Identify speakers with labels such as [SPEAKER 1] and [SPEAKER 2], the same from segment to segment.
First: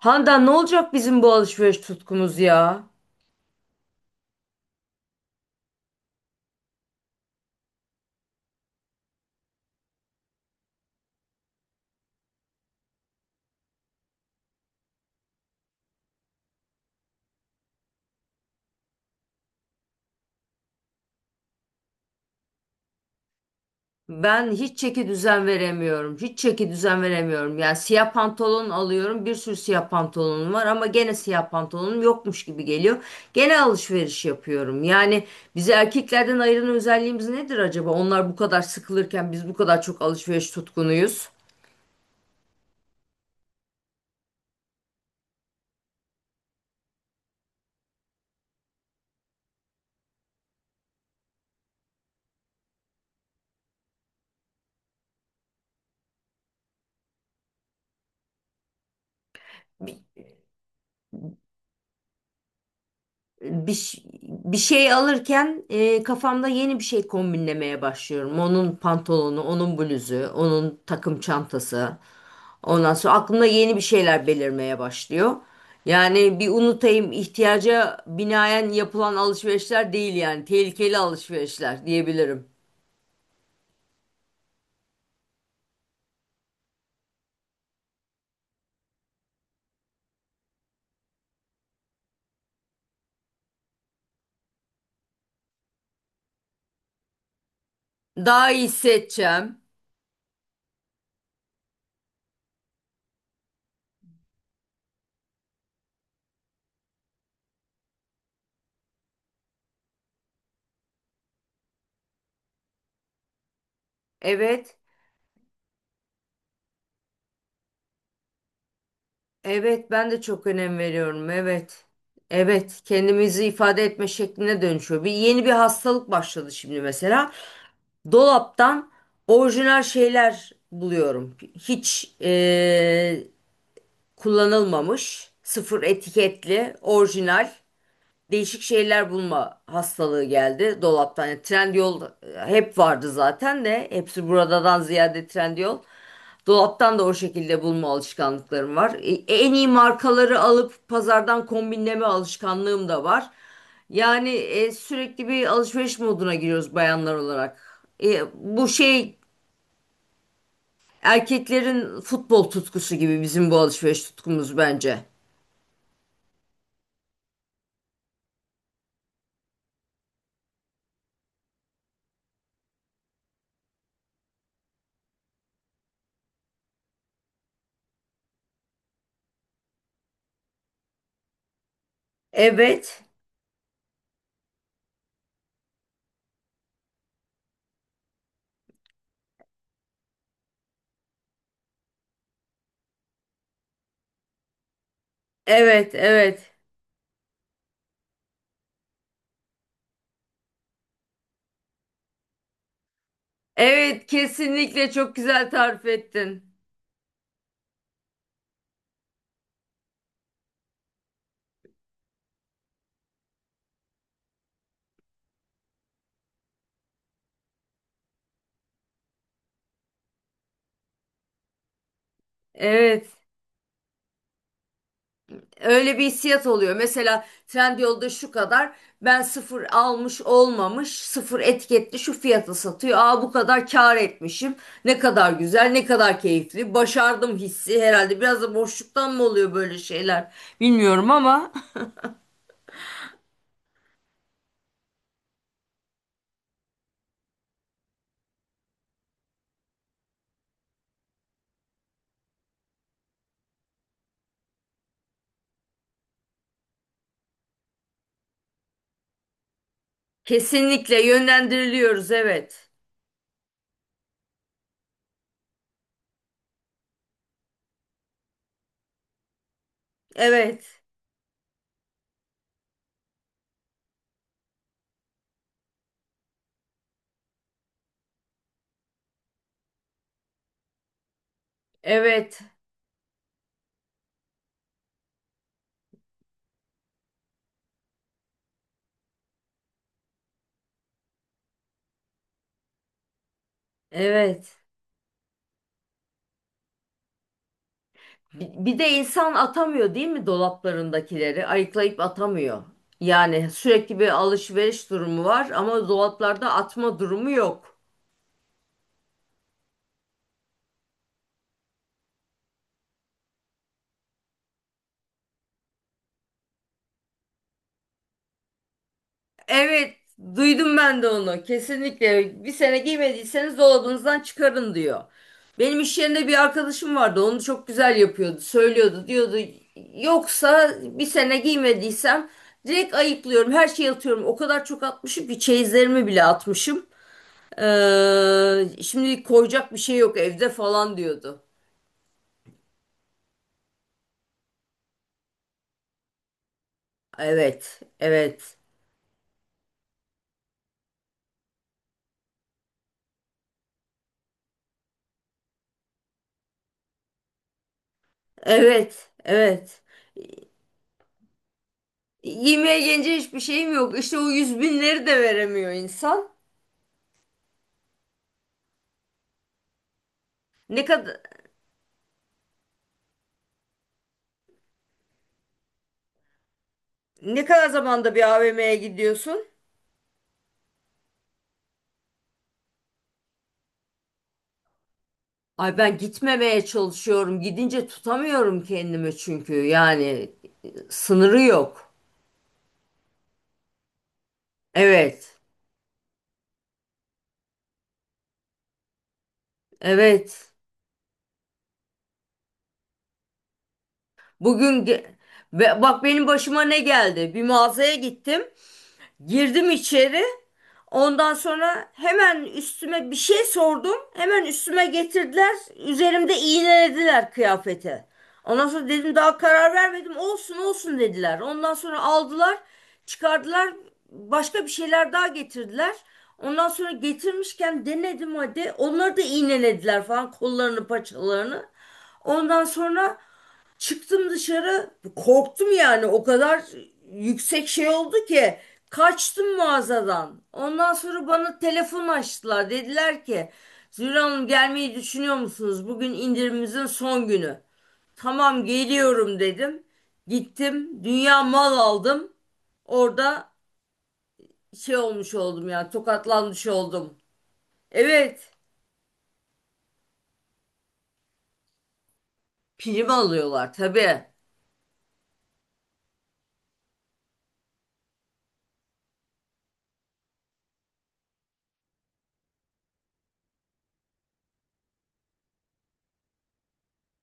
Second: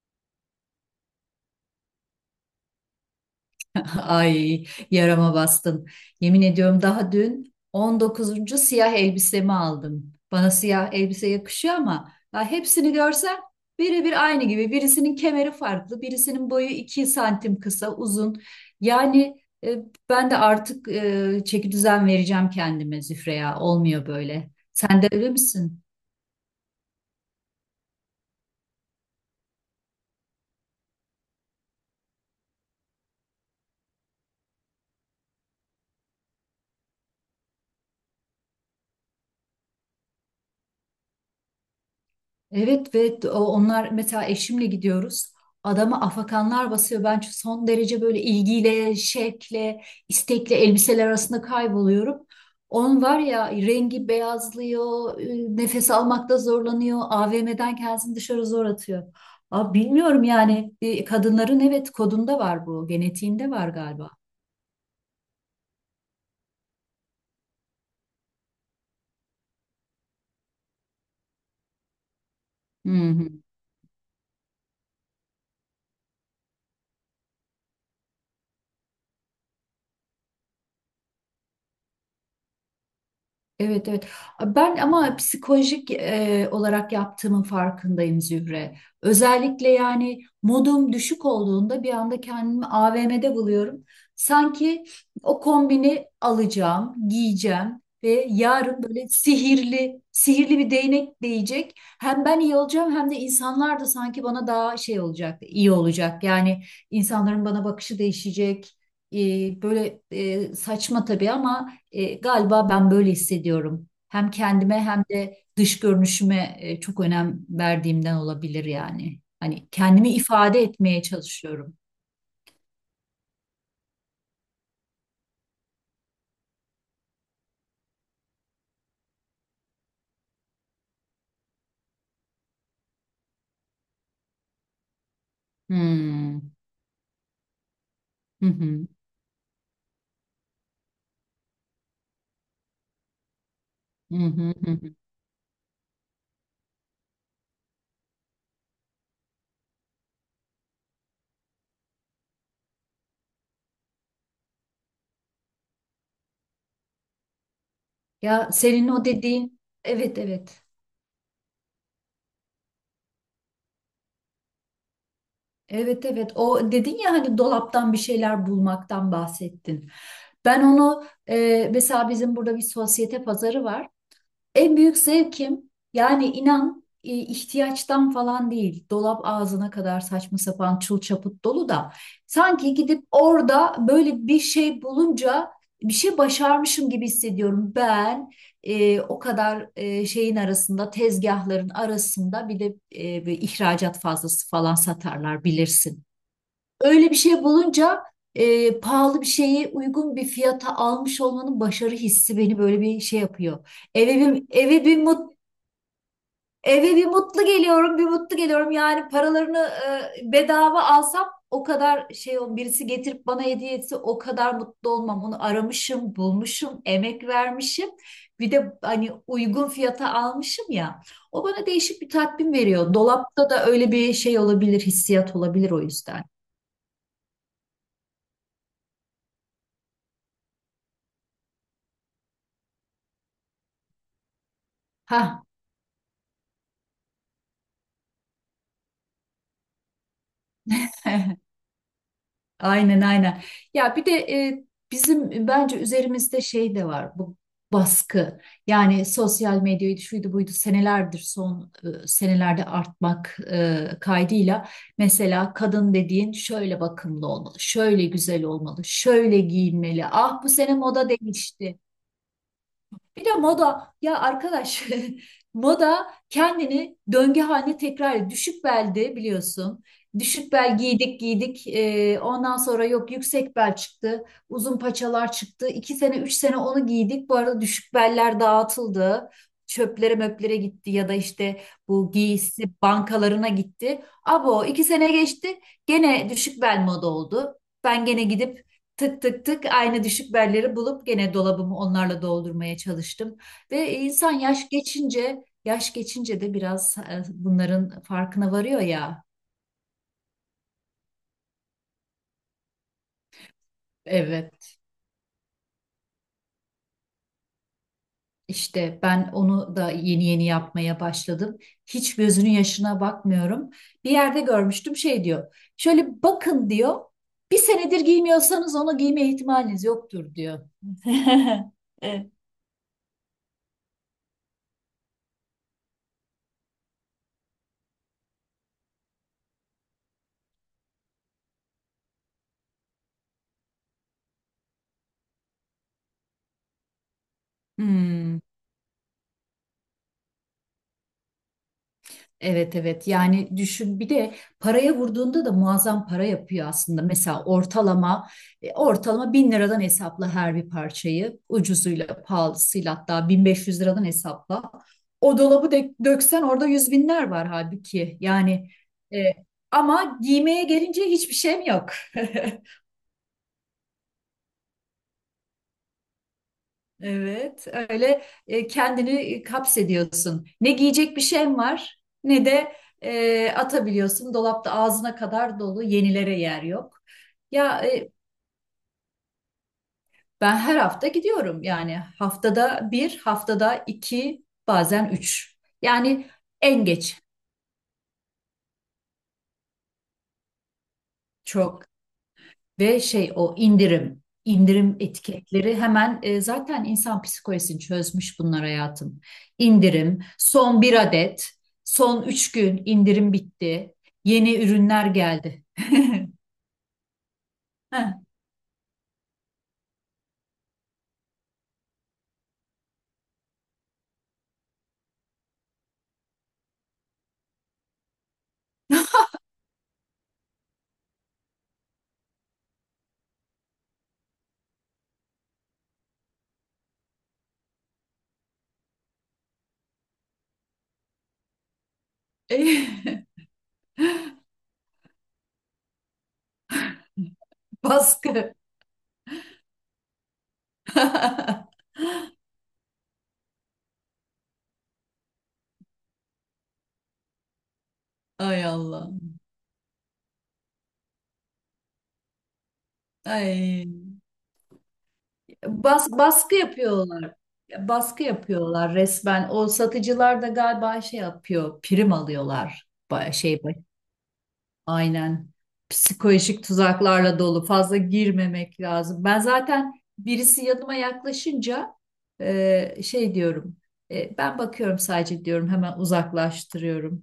[SPEAKER 1] Handan, ne olacak bizim bu alışveriş tutkumuz ya?
[SPEAKER 2] Ay yarama bastın. Yemin ediyorum daha dün 19. siyah elbisemi aldım. Bana siyah elbise yakışıyor ama ya hepsini görsem birebir aynı gibi. Birisinin kemeri farklı, birisinin boyu 2 santim kısa, uzun. Yani e, ben de artık çeki düzen vereceğim kendime Zühreya. Olmuyor
[SPEAKER 1] Ben
[SPEAKER 2] böyle.
[SPEAKER 1] hiç
[SPEAKER 2] Sen
[SPEAKER 1] çeki
[SPEAKER 2] de öyle
[SPEAKER 1] düzen
[SPEAKER 2] misin?
[SPEAKER 1] veremiyorum. Hiç çeki düzen veremiyorum. Yani siyah pantolon alıyorum. Bir sürü siyah pantolonum var ama gene siyah pantolonum yokmuş gibi geliyor. Gene alışveriş yapıyorum. Yani bizi erkeklerden ayıran özelliğimiz nedir acaba? Onlar bu kadar sıkılırken biz bu kadar çok alışveriş tutkunuyuz.
[SPEAKER 2] Evet ve onlar mesela eşimle gidiyoruz. Adama afakanlar basıyor. Ben son derece böyle ilgiyle, şevkle, istekle elbiseler arasında kayboluyorum. Onun var ya rengi beyazlıyor, nefes almakta zorlanıyor, AVM'den kendisini dışarı zor atıyor. Abi bilmiyorum yani kadınların evet kodunda var bu, genetiğinde var
[SPEAKER 1] bir,
[SPEAKER 2] galiba.
[SPEAKER 1] Bir şey alırken kafamda yeni bir şey kombinlemeye başlıyorum. Onun pantolonu, onun bluzu, onun takım çantası.
[SPEAKER 2] Hı
[SPEAKER 1] Ondan sonra
[SPEAKER 2] hı.
[SPEAKER 1] aklımda yeni bir şeyler belirmeye başlıyor. Yani bir unutayım, ihtiyaca binaen yapılan alışverişler değil, yani tehlikeli alışverişler diyebilirim.
[SPEAKER 2] Evet, evet. Ben ama psikolojik olarak yaptığımın farkındayım Zühre. Özellikle yani modum düşük olduğunda bir anda kendimi AVM'de buluyorum. Sanki o kombini alacağım, giyeceğim ve
[SPEAKER 1] Daha iyi
[SPEAKER 2] yarın böyle
[SPEAKER 1] hissedeceğim.
[SPEAKER 2] sihirli, sihirli bir değnek değecek. Hem ben iyi olacağım hem de insanlar da sanki bana daha şey olacak, iyi olacak. Yani insanların bana bakışı değişecek. E, böyle saçma tabii ama galiba ben böyle hissediyorum. Hem
[SPEAKER 1] Evet.
[SPEAKER 2] kendime hem de dış görünüşüme çok önem verdiğimden olabilir yani. Hani
[SPEAKER 1] Evet, ben
[SPEAKER 2] kendimi
[SPEAKER 1] de çok
[SPEAKER 2] ifade
[SPEAKER 1] önem
[SPEAKER 2] etmeye
[SPEAKER 1] veriyorum.
[SPEAKER 2] çalışıyorum.
[SPEAKER 1] Evet. Evet, kendimizi ifade etme şekline dönüşüyor. Bir yeni bir hastalık başladı şimdi mesela. Dolaptan orijinal şeyler buluyorum. Hiç Kullanılmamış, sıfır
[SPEAKER 2] Hmm.
[SPEAKER 1] etiketli, orijinal
[SPEAKER 2] Hı
[SPEAKER 1] değişik
[SPEAKER 2] hı.
[SPEAKER 1] şeyler bulma hastalığı geldi dolaptan. Yani Trendyol hep vardı zaten de
[SPEAKER 2] Hı
[SPEAKER 1] hepsi
[SPEAKER 2] hı hı.
[SPEAKER 1] buradadan
[SPEAKER 2] Hı.
[SPEAKER 1] ziyade Trendyol. Dolaptan da o şekilde bulma alışkanlıklarım var. En iyi markaları alıp pazardan kombinleme alışkanlığım da var. Yani sürekli bir alışveriş moduna giriyoruz bayanlar olarak.
[SPEAKER 2] Ya
[SPEAKER 1] Bu
[SPEAKER 2] senin o
[SPEAKER 1] şey,
[SPEAKER 2] dediğin, evet, evet.
[SPEAKER 1] erkeklerin futbol tutkusu gibi bizim bu alışveriş tutkumuz bence.
[SPEAKER 2] Evet, evet. O dedin ya hani dolaptan bir şeyler bulmaktan bahsettin. Ben onu mesela bizim burada bir sosyete pazarı var. En büyük zevkim yani inan ihtiyaçtan falan değil. Dolap ağzına kadar saçma sapan çul çaput dolu da sanki
[SPEAKER 1] Evet,
[SPEAKER 2] gidip orada böyle bir şey bulunca bir şey başarmışım gibi hissediyorum. Ben o kadar şeyin arasında tezgahların arasında bir de bir ihracat fazlası falan satarlar
[SPEAKER 1] evet,
[SPEAKER 2] bilirsin.
[SPEAKER 1] evet.
[SPEAKER 2] Öyle bir şey bulunca pahalı bir şeyi uygun bir fiyata almış olmanın başarı hissi beni böyle bir şey yapıyor.
[SPEAKER 1] Evet,
[SPEAKER 2] Eve bir eve
[SPEAKER 1] kesinlikle
[SPEAKER 2] bir
[SPEAKER 1] çok
[SPEAKER 2] mut
[SPEAKER 1] güzel tarif ettin.
[SPEAKER 2] Eve bir mutlu geliyorum, bir mutlu geliyorum. Yani paralarını bedava alsam o kadar şey o birisi getirip bana hediye etse o kadar mutlu olmam. Onu aramışım, bulmuşum, emek vermişim. Bir de hani uygun fiyata almışım ya. O bana değişik bir tatmin veriyor.
[SPEAKER 1] Evet,
[SPEAKER 2] Dolapta da öyle bir şey olabilir, hissiyat olabilir o
[SPEAKER 1] öyle bir
[SPEAKER 2] yüzden.
[SPEAKER 1] hissiyat oluyor. Mesela Trendyol'da şu kadar, ben sıfır almış olmamış, sıfır etiketli şu fiyata satıyor. Aa bu kadar kâr etmişim. Ne kadar
[SPEAKER 2] Ha.
[SPEAKER 1] güzel, ne kadar keyifli. Başardım hissi herhalde. Biraz da boşluktan mı oluyor böyle şeyler? Bilmiyorum ama
[SPEAKER 2] Aynen, aynen. Ya bir de bizim bence üzerimizde şey de var bu baskı. Yani sosyal medyaydı şuydu buydu senelerdir son senelerde artmak kaydıyla mesela kadın dediğin şöyle bakımlı olmalı, şöyle güzel olmalı, şöyle giyinmeli. Ah bu sene
[SPEAKER 1] kesinlikle
[SPEAKER 2] moda değişti.
[SPEAKER 1] yönlendiriliyoruz. Evet.
[SPEAKER 2] Bir de moda ya arkadaş moda kendini döngü haline tekrar ediyor. Düşük belde biliyorsun. Düşük bel
[SPEAKER 1] Evet.
[SPEAKER 2] giydik giydik. Ondan sonra yok yüksek bel çıktı. Uzun paçalar çıktı. 2 sene 3 sene onu giydik. Bu arada düşük beller dağıtıldı. Çöplere möplere gitti ya da işte bu
[SPEAKER 1] Evet.
[SPEAKER 2] giysi bankalarına gitti. Abo iki sene geçti gene düşük bel moda oldu. Ben gene gidip tık tık tık aynı düşük belleri bulup gene dolabımı onlarla doldurmaya çalıştım. Ve insan
[SPEAKER 1] Evet.
[SPEAKER 2] yaş geçince, yaş geçince de biraz bunların farkına
[SPEAKER 1] Bir
[SPEAKER 2] varıyor
[SPEAKER 1] de
[SPEAKER 2] ya.
[SPEAKER 1] insan atamıyor değil mi dolaplarındakileri? Ayıklayıp atamıyor. Yani sürekli bir
[SPEAKER 2] Evet.
[SPEAKER 1] alışveriş durumu var ama dolaplarda atma durumu yok.
[SPEAKER 2] işte ben onu da yeni yeni yapmaya başladım. Hiç gözünün yaşına bakmıyorum. Bir yerde görmüştüm şey diyor. Şöyle bakın diyor. Bir senedir giymiyorsanız onu giyme ihtimaliniz
[SPEAKER 1] Evet,
[SPEAKER 2] yoktur diyor.
[SPEAKER 1] duydum ben de onu.
[SPEAKER 2] Evet.
[SPEAKER 1] Kesinlikle bir sene giymediyseniz dolabınızdan çıkarın diyor. Benim iş yerinde bir arkadaşım vardı. Onu çok güzel yapıyordu. Söylüyordu, diyordu. Yoksa bir sene giymediysem direkt ayıklıyorum. Her şeyi atıyorum. O kadar çok atmışım ki çeyizlerimi bile atmışım.
[SPEAKER 2] Hmm.
[SPEAKER 1] Şimdi koyacak bir şey yok evde falan diyordu.
[SPEAKER 2] Evet, evet, yani düşün bir de paraya vurduğunda da muazzam para yapıyor aslında. Mesela
[SPEAKER 1] Evet, evet,
[SPEAKER 2] ortalama 1.000 liradan hesapla her bir parçayı ucuzuyla pahalısıyla hatta 1.500 liradan hesapla. O dolabı döksen orada yüz binler var halbuki yani
[SPEAKER 1] evet,
[SPEAKER 2] e,
[SPEAKER 1] evet.
[SPEAKER 2] ama giymeye gelince hiçbir şeyim yok.
[SPEAKER 1] Yemeğe gelince hiçbir şeyim yok. İşte o yüz binleri de veremiyor insan.
[SPEAKER 2] Evet, öyle kendini kapsediyorsun. Ne
[SPEAKER 1] Ne kadar
[SPEAKER 2] giyecek bir şeyin var, ne de atabiliyorsun. Dolapta ağzına kadar dolu, yenilere yer yok.
[SPEAKER 1] ne kadar
[SPEAKER 2] Ya
[SPEAKER 1] zamanda bir AVM'ye gidiyorsun?
[SPEAKER 2] ben her hafta gidiyorum. Yani haftada bir, haftada iki, bazen üç.
[SPEAKER 1] Ay ben
[SPEAKER 2] Yani
[SPEAKER 1] gitmemeye
[SPEAKER 2] en geç
[SPEAKER 1] çalışıyorum. Gidince tutamıyorum kendimi çünkü. Yani sınırı
[SPEAKER 2] çok.
[SPEAKER 1] yok.
[SPEAKER 2] Ve şey o indirim, indirim
[SPEAKER 1] Evet,
[SPEAKER 2] etiketleri hemen zaten insan psikolojisini çözmüş bunlar hayatım. İndirim,
[SPEAKER 1] evet.
[SPEAKER 2] son bir adet, son 3 gün indirim bitti, yeni
[SPEAKER 1] Bugün ge-
[SPEAKER 2] ürünler geldi.
[SPEAKER 1] Bak benim başıma ne geldi? Bir mağazaya
[SPEAKER 2] Heh.
[SPEAKER 1] gittim. Girdim içeri. Ondan sonra hemen üstüme bir şey sordum. Hemen üstüme getirdiler. Üzerimde iğnelediler kıyafeti. Ondan sonra dedim daha karar vermedim. Olsun olsun dediler. Ondan sonra aldılar, çıkardılar. Başka bir şeyler daha getirdiler. Ondan sonra getirmişken denedim hadi. Onları da iğnelediler falan, kollarını, paçalarını. Ondan sonra çıktım dışarı, korktum yani, o kadar yüksek şey oldu
[SPEAKER 2] Baskı.
[SPEAKER 1] ki kaçtım mağazadan. Ondan sonra bana telefon açtılar, dediler ki Zühre Hanım gelmeyi düşünüyor musunuz? Bugün indirimimizin son günü.
[SPEAKER 2] Ay
[SPEAKER 1] Tamam
[SPEAKER 2] Allah.
[SPEAKER 1] geliyorum dedim. Gittim dünya mal aldım. Orada
[SPEAKER 2] Ay.
[SPEAKER 1] şey olmuş oldum, yani
[SPEAKER 2] Baskı
[SPEAKER 1] tokatlanmış oldum.
[SPEAKER 2] yapıyorlar. Baskı
[SPEAKER 1] Evet,
[SPEAKER 2] yapıyorlar resmen. O satıcılar da galiba şey yapıyor, prim alıyorlar.
[SPEAKER 1] prim
[SPEAKER 2] Şey,
[SPEAKER 1] alıyorlar tabii.
[SPEAKER 2] aynen. Psikolojik tuzaklarla dolu. Fazla girmemek lazım. Ben zaten birisi yanıma yaklaşınca şey diyorum. Ben bakıyorum sadece diyorum. Hemen uzaklaştırıyorum.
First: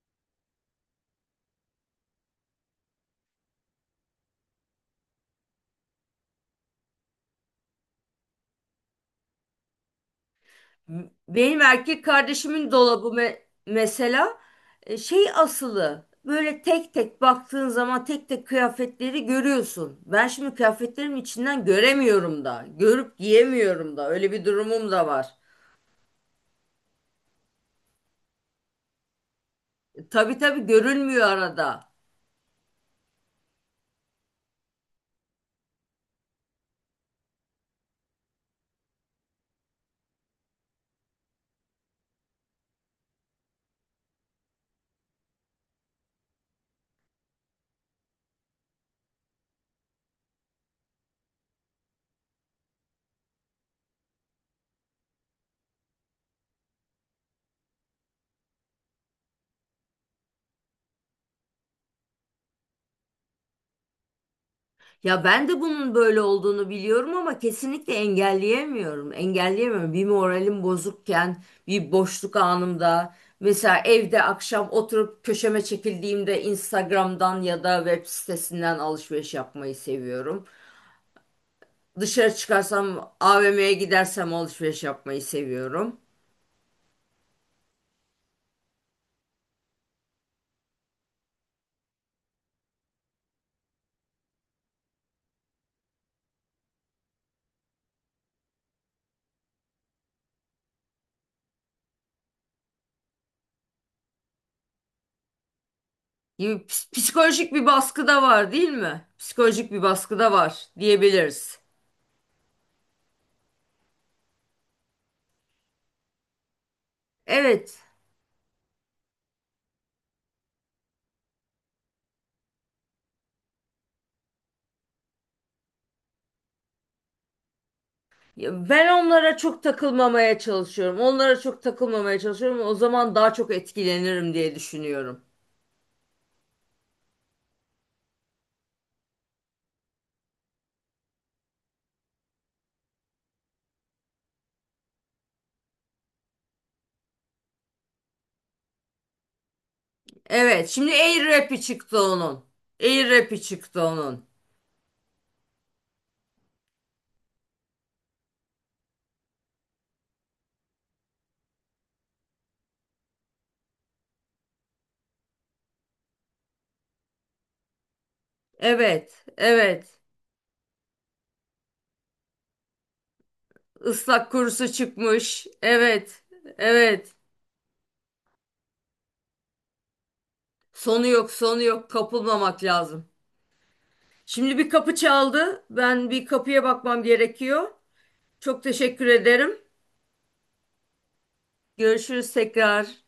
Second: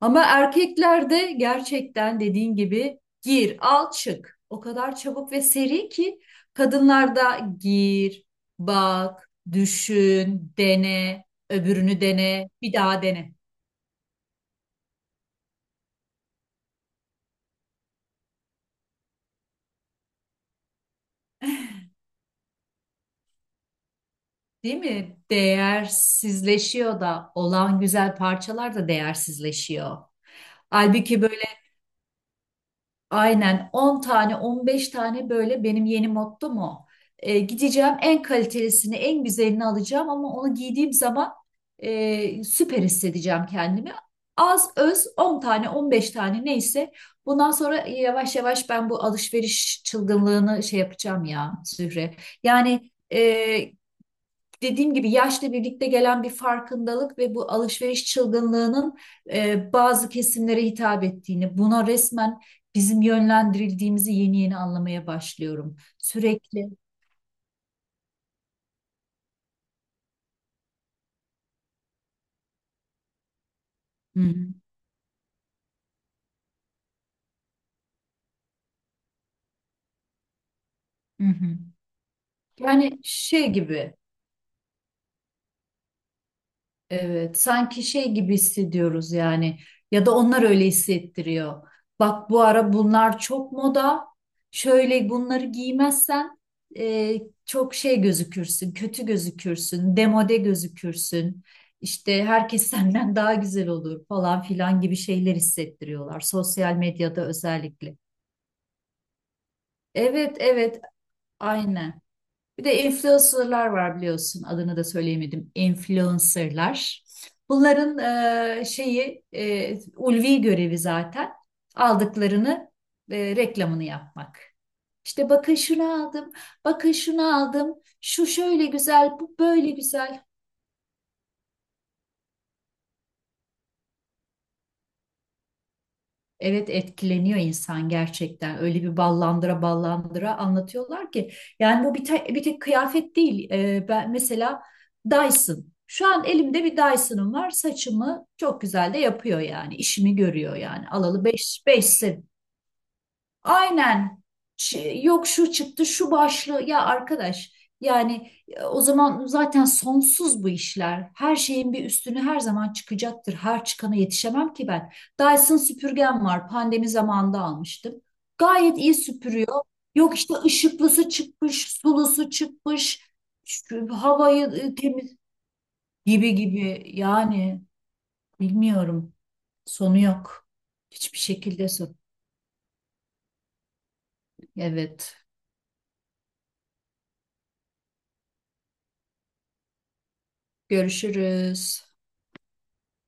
[SPEAKER 2] Ama erkeklerde gerçekten dediğin gibi gir, al, çık. O kadar çabuk ve seri ki kadınlarda gir, bak, düşün, dene,
[SPEAKER 1] Benim
[SPEAKER 2] öbürünü
[SPEAKER 1] erkek
[SPEAKER 2] dene,
[SPEAKER 1] kardeşimin
[SPEAKER 2] bir daha
[SPEAKER 1] dolabı
[SPEAKER 2] dene.
[SPEAKER 1] mesela şey asılı. Böyle tek tek baktığın zaman tek tek kıyafetleri görüyorsun. Ben şimdi kıyafetlerimin içinden göremiyorum da. Görüp giyemiyorum da. Öyle bir
[SPEAKER 2] Değil
[SPEAKER 1] durumum da
[SPEAKER 2] mi?
[SPEAKER 1] var.
[SPEAKER 2] Değersizleşiyor da olan güzel parçalar da değersizleşiyor.
[SPEAKER 1] Tabii tabii
[SPEAKER 2] Halbuki
[SPEAKER 1] görünmüyor
[SPEAKER 2] böyle
[SPEAKER 1] arada.
[SPEAKER 2] aynen 10 tane 15 tane böyle benim yeni mottom o. Gideceğim en kalitelisini en güzelini alacağım ama onu giydiğim zaman süper hissedeceğim kendimi. Az öz 10 tane 15 tane neyse bundan sonra yavaş yavaş ben bu alışveriş çılgınlığını şey yapacağım ya Zühre. Yani dediğim gibi yaşla birlikte gelen bir farkındalık ve bu alışveriş çılgınlığının bazı kesimlere hitap ettiğini, buna resmen bizim yönlendirildiğimizi yeni yeni anlamaya
[SPEAKER 1] Ya ben de
[SPEAKER 2] başlıyorum.
[SPEAKER 1] bunun böyle olduğunu
[SPEAKER 2] Sürekli.
[SPEAKER 1] biliyorum ama kesinlikle engelleyemiyorum. Engelleyemiyorum. Bir moralim bozukken, bir boşluk anımda, mesela
[SPEAKER 2] Hı
[SPEAKER 1] evde
[SPEAKER 2] hı,
[SPEAKER 1] akşam oturup köşeme çekildiğimde Instagram'dan ya da web sitesinden alışveriş yapmayı seviyorum.
[SPEAKER 2] hı hı.
[SPEAKER 1] Dışarı
[SPEAKER 2] Yani
[SPEAKER 1] çıkarsam,
[SPEAKER 2] şey
[SPEAKER 1] AVM'ye
[SPEAKER 2] gibi.
[SPEAKER 1] gidersem alışveriş yapmayı seviyorum.
[SPEAKER 2] Evet, sanki şey gibi hissediyoruz yani ya da onlar öyle hissettiriyor. Bak bu ara bunlar çok moda. Şöyle bunları giymezsen e, çok şey gözükürsün, kötü gözükürsün, demode gözükürsün. İşte herkes senden daha güzel olur falan filan gibi şeyler hissettiriyorlar sosyal medyada
[SPEAKER 1] Psikolojik bir
[SPEAKER 2] özellikle.
[SPEAKER 1] baskı da var, değil mi? Psikolojik bir baskı da
[SPEAKER 2] Evet,
[SPEAKER 1] var
[SPEAKER 2] evet,
[SPEAKER 1] diyebiliriz.
[SPEAKER 2] aynen. Bir de influencerlar var biliyorsun. Adını da söyleyemedim. Influencerlar.
[SPEAKER 1] Evet.
[SPEAKER 2] Bunların şeyi ulvi görevi zaten aldıklarını reklamını yapmak. İşte bakın şunu aldım, bakın şunu aldım, şu şöyle
[SPEAKER 1] Ya ben
[SPEAKER 2] güzel, bu
[SPEAKER 1] onlara çok
[SPEAKER 2] böyle güzel.
[SPEAKER 1] takılmamaya çalışıyorum. Onlara çok takılmamaya çalışıyorum. O zaman daha çok etkilenirim diye düşünüyorum.
[SPEAKER 2] Evet etkileniyor insan gerçekten. Öyle bir ballandıra ballandıra anlatıyorlar ki. Yani bu bir tek kıyafet değil. Ben mesela Dyson. Şu an elimde bir Dyson'ım var. Saçımı çok güzel de yapıyor yani. İşimi görüyor
[SPEAKER 1] Evet,
[SPEAKER 2] yani.
[SPEAKER 1] şimdi
[SPEAKER 2] Alalı
[SPEAKER 1] Air
[SPEAKER 2] 5
[SPEAKER 1] Rap'i
[SPEAKER 2] beş, beş.
[SPEAKER 1] çıktı onun. Air Rap'i çıktı
[SPEAKER 2] Aynen.
[SPEAKER 1] onun.
[SPEAKER 2] Yok şu çıktı, şu başlığı. Ya arkadaş, yani o zaman zaten sonsuz bu işler. Her şeyin bir üstünü her zaman çıkacaktır. Her çıkana yetişemem ki ben. Dyson süpürgem var. Pandemi zamanında almıştım. Gayet iyi
[SPEAKER 1] Evet,
[SPEAKER 2] süpürüyor.
[SPEAKER 1] evet.
[SPEAKER 2] Yok işte ışıklısı çıkmış, sulusu çıkmış, şu
[SPEAKER 1] Islak
[SPEAKER 2] havayı
[SPEAKER 1] kurusu
[SPEAKER 2] temiz
[SPEAKER 1] çıkmış. Evet,
[SPEAKER 2] gibi gibi.
[SPEAKER 1] evet.
[SPEAKER 2] Yani bilmiyorum. Sonu yok.
[SPEAKER 1] Sonu
[SPEAKER 2] Hiçbir
[SPEAKER 1] yok, sonu
[SPEAKER 2] şekilde
[SPEAKER 1] yok.
[SPEAKER 2] son.
[SPEAKER 1] Kapılmamak lazım. Şimdi bir kapı
[SPEAKER 2] Evet.
[SPEAKER 1] çaldı. Ben bir kapıya bakmam gerekiyor. Çok teşekkür ederim.
[SPEAKER 2] Görüşürüz.
[SPEAKER 1] Görüşürüz tekrar.